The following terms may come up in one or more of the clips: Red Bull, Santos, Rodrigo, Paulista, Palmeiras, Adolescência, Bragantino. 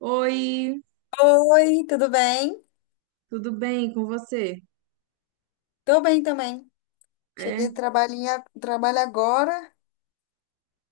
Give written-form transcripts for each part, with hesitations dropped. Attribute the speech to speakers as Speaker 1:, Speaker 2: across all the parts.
Speaker 1: Oi,
Speaker 2: Oi, tudo bem?
Speaker 1: tudo bem com você?
Speaker 2: Tô bem também. Cheguei
Speaker 1: É?
Speaker 2: do trabalhinho, trabalho agora,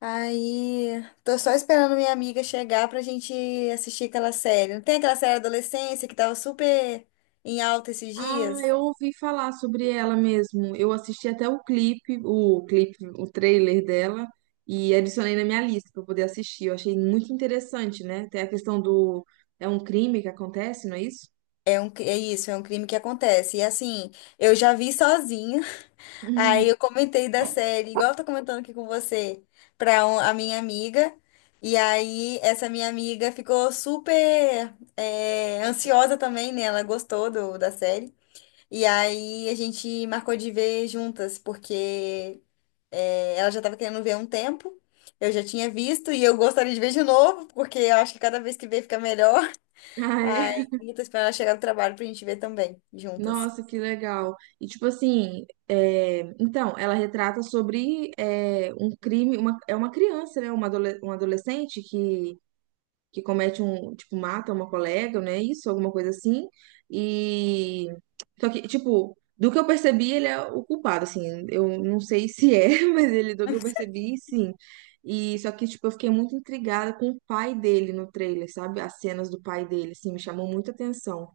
Speaker 2: aí tô só esperando minha amiga chegar pra gente assistir aquela série. Não tem aquela série Adolescência que tava super em alta esses
Speaker 1: Ah,
Speaker 2: dias?
Speaker 1: eu ouvi falar sobre ela mesmo. Eu assisti até o clipe, o trailer dela e adicionei na minha lista para poder assistir. Eu achei muito interessante, né? Tem a questão do é um crime que acontece, não é isso?
Speaker 2: É isso, é um crime que acontece. E assim, eu já vi sozinha. Aí eu comentei da série, igual eu tô comentando aqui com você, pra a minha amiga. E aí essa minha amiga ficou super ansiosa também, né? Ela gostou da série. E aí a gente marcou de ver juntas, porque é, ela já tava querendo ver há um tempo. Eu já tinha visto e eu gostaria de ver de novo, porque eu acho que cada vez que vê fica melhor.
Speaker 1: Ah,
Speaker 2: Aí
Speaker 1: é?
Speaker 2: eu tô esperando ela chegar do trabalho pra gente ver também, juntas.
Speaker 1: Nossa, que legal. E tipo assim, é, então, ela retrata sobre um crime, uma, é uma criança, né? Uma, uma adolescente que comete um, tipo, mata uma colega, né? Isso, alguma coisa assim. E só que, tipo, do que eu percebi, ele é o culpado, assim. Eu não sei se é, mas ele, do que eu percebi, sim. E só que, tipo, eu fiquei muito intrigada com o pai dele no trailer, sabe? As cenas do pai dele, assim, me chamou muita atenção.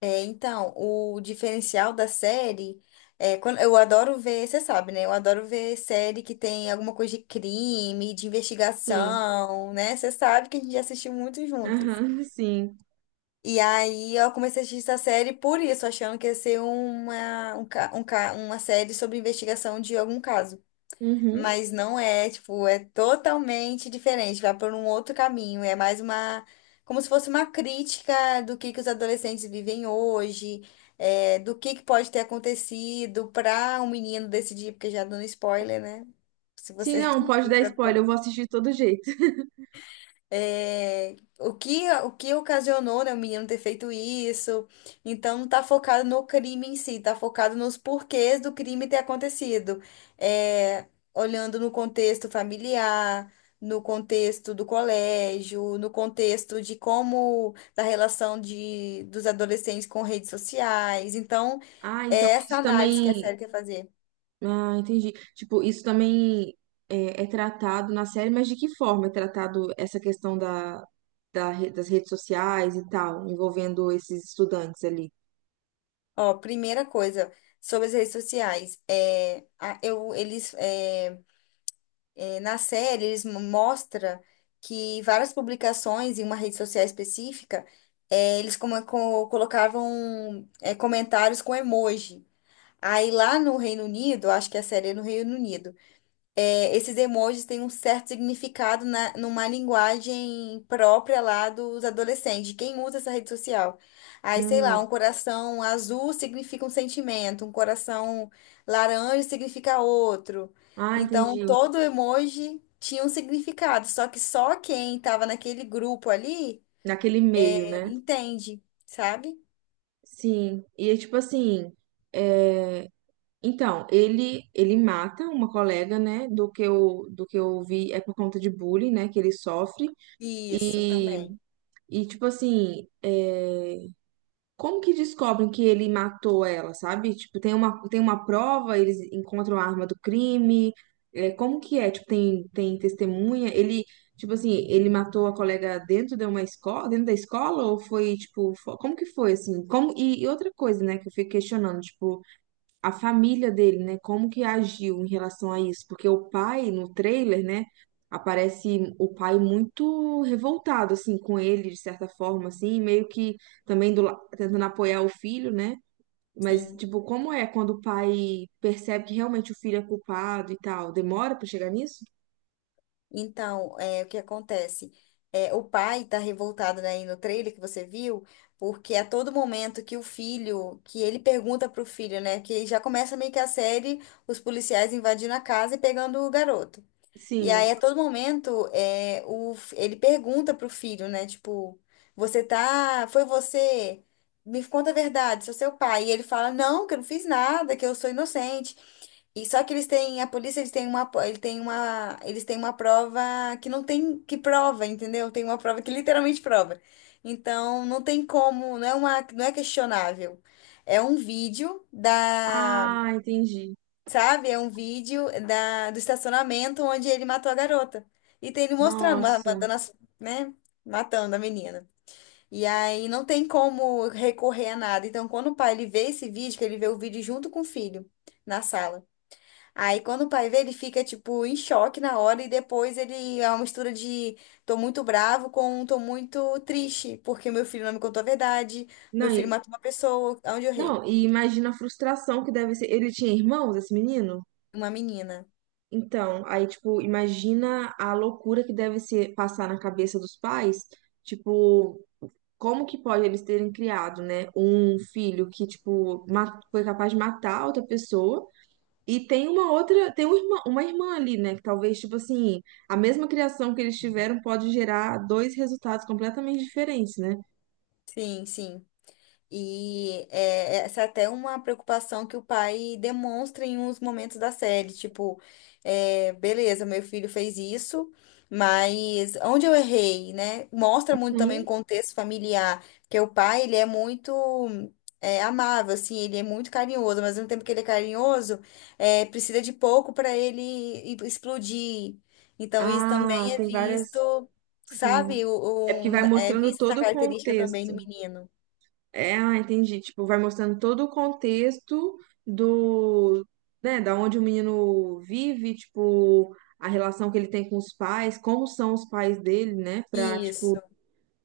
Speaker 2: É, então, o diferencial da série é quando eu adoro ver, você sabe, né? Eu adoro ver série que tem alguma coisa de crime, de
Speaker 1: Sim.
Speaker 2: investigação, né? Você sabe que a gente já assistiu muito juntas.
Speaker 1: Aham, sim.
Speaker 2: E aí eu comecei a assistir essa série por isso, achando que ia ser uma, um, ca- uma série sobre investigação de algum caso,
Speaker 1: Uhum.
Speaker 2: mas não é, tipo, é totalmente diferente, vai por um outro caminho, é mais uma, como se fosse uma crítica do que os adolescentes vivem hoje, é, do que pode ter acontecido para um menino decidir, porque já dando spoiler, né? Se
Speaker 1: Sim,
Speaker 2: você
Speaker 1: não, pode dar
Speaker 2: já
Speaker 1: spoiler,
Speaker 2: falou
Speaker 1: eu vou assistir de todo jeito.
Speaker 2: é, o que ocasionou, né, o menino ter feito isso. Então, não tá focado no crime em si, tá focado nos porquês do crime ter acontecido. É, olhando no contexto familiar, no contexto do colégio, no contexto de como, da relação dos adolescentes com redes sociais. Então,
Speaker 1: Ah, então
Speaker 2: é essa
Speaker 1: isso
Speaker 2: análise que a
Speaker 1: também.
Speaker 2: série quer fazer.
Speaker 1: Ah, entendi. Tipo, isso também é, é tratado na série, mas de que forma é tratado essa questão da, das redes sociais e tal, envolvendo esses estudantes ali?
Speaker 2: Ó, primeira coisa. Sobre as redes sociais, eles, na série, eles mostra que várias publicações em uma rede social específica, eles colocavam comentários com emoji. Aí lá no Reino Unido, acho que é a série é no Reino Unido, é, esses emojis têm um certo significado numa linguagem própria lá dos adolescentes, de quem usa essa rede social. Aí, sei lá,
Speaker 1: Ah,
Speaker 2: um coração azul significa um sentimento, um coração laranja significa outro.
Speaker 1: ah,
Speaker 2: Então,
Speaker 1: entendi.
Speaker 2: todo emoji tinha um significado, só que só quem estava naquele grupo ali
Speaker 1: Naquele meio, né?
Speaker 2: entende, sabe?
Speaker 1: Sim. E é tipo assim, é, então, ele mata uma colega, né? Do que eu vi é por conta de bullying, né? Que ele sofre.
Speaker 2: Isso
Speaker 1: E,
Speaker 2: também.
Speaker 1: e tipo assim, é, como que descobrem que ele matou ela, sabe? Tipo, tem uma prova, eles encontram a arma do crime. É, como que é? Tipo, tem, tem testemunha? Ele, tipo assim, ele matou a colega dentro de uma escola, dentro da escola? Ou foi, tipo, como que foi, assim? Como, e outra coisa, né, que eu fico questionando, tipo, a família dele, né? Como que agiu em relação a isso? Porque o pai, no trailer, né? Aparece o pai muito revoltado, assim, com ele, de certa forma, assim, meio que também do, tentando apoiar o filho, né? Mas,
Speaker 2: Sim.
Speaker 1: tipo, como é quando o pai percebe que realmente o filho é culpado e tal? Demora pra chegar nisso?
Speaker 2: Então, é, o que acontece? É, o pai tá revoltado, né, aí no trailer que você viu, porque a todo momento que ele pergunta pro filho, né, que já começa meio que a série, os policiais invadindo a casa e pegando o garoto. E aí,
Speaker 1: Sim.
Speaker 2: a todo momento, ele pergunta pro filho, né, tipo, foi você, me conta a verdade, sou seu pai. E ele fala, não, que eu não fiz nada, que eu sou inocente. E só que a polícia, eles têm uma prova que não tem, que prova, entendeu? Tem uma prova que literalmente prova. Então, não tem como, não é uma, não é questionável. É um vídeo da,
Speaker 1: Ah, entendi.
Speaker 2: sabe? É um vídeo da, do estacionamento onde ele matou a garota. E tem ele
Speaker 1: Nossa.
Speaker 2: mandando as, né? Matando a menina. E aí não tem como recorrer a nada. Então, quando o pai ele vê esse vídeo, que ele vê o vídeo junto com o filho na sala. Aí quando o pai vê, ele fica tipo em choque na hora e depois ele é uma mistura de tô muito bravo com um tô muito triste, porque meu filho não me contou a verdade,
Speaker 1: Não,
Speaker 2: meu filho
Speaker 1: e-
Speaker 2: matou uma pessoa, onde eu errei?
Speaker 1: não, e imagina a frustração que deve ser. Ele tinha irmãos, esse menino?
Speaker 2: Uma menina.
Speaker 1: Então, aí, tipo, imagina a loucura que deve ser passar na cabeça dos pais, tipo, como que pode eles terem criado, né, um filho que, tipo, foi capaz de matar outra pessoa e tem uma outra, tem um uma irmã ali, né, que talvez, tipo assim, a mesma criação que eles tiveram pode gerar dois resultados completamente diferentes, né?
Speaker 2: Sim, sim. E é, essa é até uma preocupação que o pai demonstra em uns momentos da série, tipo, é, beleza, meu filho fez isso, mas onde eu errei, né? Mostra muito também o
Speaker 1: Uhum.
Speaker 2: contexto familiar, que o pai, ele é muito é, amável, assim, ele é muito carinhoso, mas ao mesmo tempo que ele é carinhoso, é, precisa de pouco para ele explodir. Então isso
Speaker 1: Ah,
Speaker 2: também é
Speaker 1: tem várias,
Speaker 2: visto,
Speaker 1: sim.
Speaker 2: sabe?
Speaker 1: É porque vai
Speaker 2: É
Speaker 1: mostrando
Speaker 2: vista essa
Speaker 1: todo o
Speaker 2: característica também do
Speaker 1: contexto.
Speaker 2: menino.
Speaker 1: É, ah, entendi. Tipo, vai mostrando todo o contexto do, né, da onde o menino vive, tipo, a relação que ele tem com os pais, como são os pais dele, né, pra, tipo,
Speaker 2: Isso.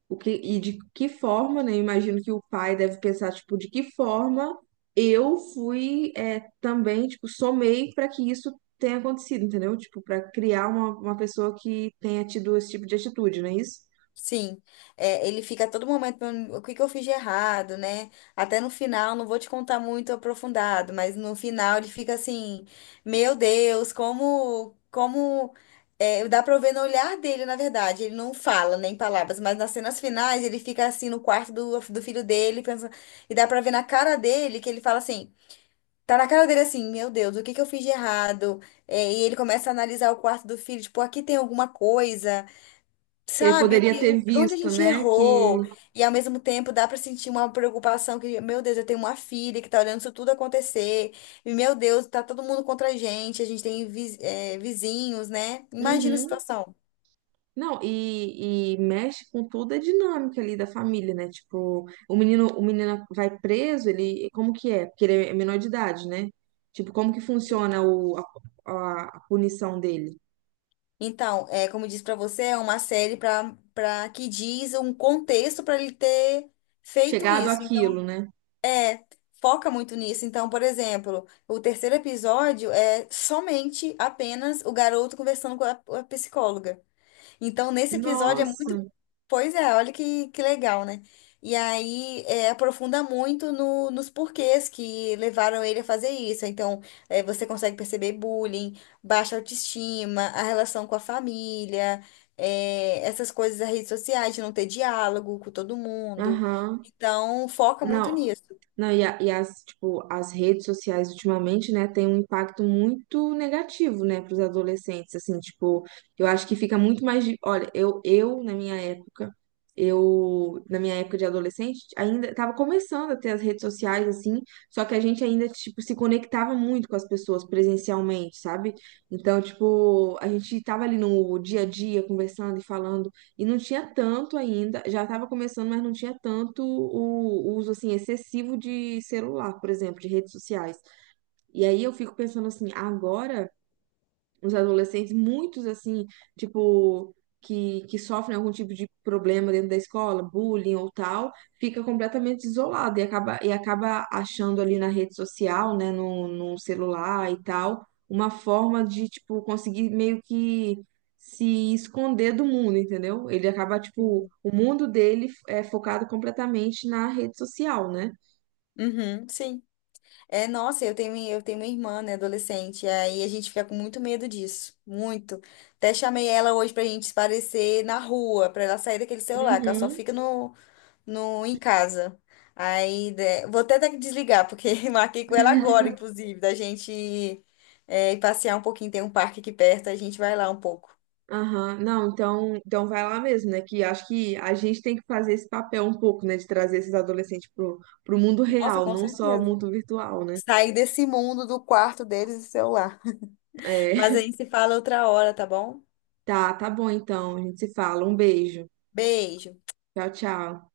Speaker 1: o que, e de que forma, né, eu imagino que o pai deve pensar, tipo, de que forma eu fui, é, também, tipo, somei pra que isso tenha acontecido, entendeu? Tipo, pra criar uma pessoa que tenha tido esse tipo de atitude, não é isso?
Speaker 2: Sim, é, ele fica a todo momento, perguntando, o que que eu fiz de errado, né? Até no final, não vou te contar muito aprofundado, mas no final ele fica assim, meu Deus, como, é, dá pra eu ver no olhar dele, na verdade, ele não fala nem palavras, mas nas cenas finais ele fica assim no quarto do filho dele, pensando, e dá pra ver na cara dele que ele fala assim, tá na cara dele assim, meu Deus, o que que eu fiz de errado? É, e ele começa a analisar o quarto do filho, tipo, aqui tem alguma coisa.
Speaker 1: Que ele
Speaker 2: Sabe, o
Speaker 1: poderia
Speaker 2: que,
Speaker 1: ter
Speaker 2: onde a
Speaker 1: visto,
Speaker 2: gente
Speaker 1: né, que...
Speaker 2: errou, e ao mesmo tempo dá para sentir uma preocupação que, meu Deus, eu tenho uma filha que tá olhando isso tudo acontecer, e meu Deus, tá todo mundo contra a gente tem vizinhos, né? Imagina a
Speaker 1: Uhum.
Speaker 2: situação.
Speaker 1: Não, e mexe com toda a dinâmica ali da família, né? Tipo, o menino vai preso, ele, como que é? Porque ele é menor de idade, né? Tipo, como que funciona o, a, a punição dele?
Speaker 2: Então, é, como eu disse para você, é uma série para que diz um contexto para ele ter feito
Speaker 1: Chegado
Speaker 2: isso.
Speaker 1: àquilo,
Speaker 2: Então,
Speaker 1: né?
Speaker 2: é, foca muito nisso. Então, por exemplo, o terceiro episódio é somente apenas o garoto conversando com a psicóloga. Então, nesse episódio é
Speaker 1: Nossa,
Speaker 2: muito. Pois é, olha que legal, né? E aí é, aprofunda muito no, nos porquês que levaram ele a fazer isso. Então, é, você consegue perceber bullying, baixa autoestima, a relação com a família, é, essas coisas das redes sociais, de não ter diálogo com todo mundo.
Speaker 1: aham.
Speaker 2: Então, foca muito
Speaker 1: Não,
Speaker 2: nisso.
Speaker 1: não, e, e as, tipo, as redes sociais ultimamente, né, tem um impacto muito negativo, né, para os adolescentes, assim, tipo, eu acho que fica muito mais, olha, eu na minha época, eu na minha época de adolescente ainda estava começando a ter as redes sociais, assim, só que a gente ainda, tipo, se conectava muito com as pessoas presencialmente, sabe? Então, tipo, a gente tava ali no dia a dia conversando e falando e não tinha tanto ainda, já estava começando, mas não tinha tanto o uso assim excessivo de celular, por exemplo, de redes sociais. E aí eu fico pensando assim, agora os adolescentes, muitos assim, tipo, que sofrem algum tipo de problema dentro da escola, bullying ou tal, fica completamente isolado e e acaba achando ali na rede social, né, no, no celular e tal, uma forma de, tipo, conseguir meio que se esconder do mundo, entendeu? Ele acaba, tipo,
Speaker 2: Sim.
Speaker 1: o mundo dele é focado completamente na rede social, né?
Speaker 2: Uhum, sim. É, nossa, eu tenho uma irmã, né, adolescente, e aí a gente fica com muito medo disso, muito. Até chamei ela hoje pra gente se parecer na rua, pra ela sair daquele celular, que ela só
Speaker 1: Uhum.
Speaker 2: fica no, no, em casa. Aí, né, vou até ter que desligar, porque marquei com ela agora, inclusive, da gente é, ir passear um pouquinho, tem um parque aqui perto, a gente vai lá um pouco.
Speaker 1: Aham, não, então, então vai lá mesmo, né? Que acho que a gente tem que fazer esse papel um pouco, né? De trazer esses adolescentes pro, pro mundo
Speaker 2: Nossa,
Speaker 1: real,
Speaker 2: com
Speaker 1: não só o
Speaker 2: certeza.
Speaker 1: mundo virtual, né?
Speaker 2: Sair desse mundo do quarto deles e celular.
Speaker 1: É,
Speaker 2: Mas a gente se fala outra hora, tá bom?
Speaker 1: tá, tá bom então, a gente se fala. Um beijo.
Speaker 2: Beijo.
Speaker 1: Tchau, tchau.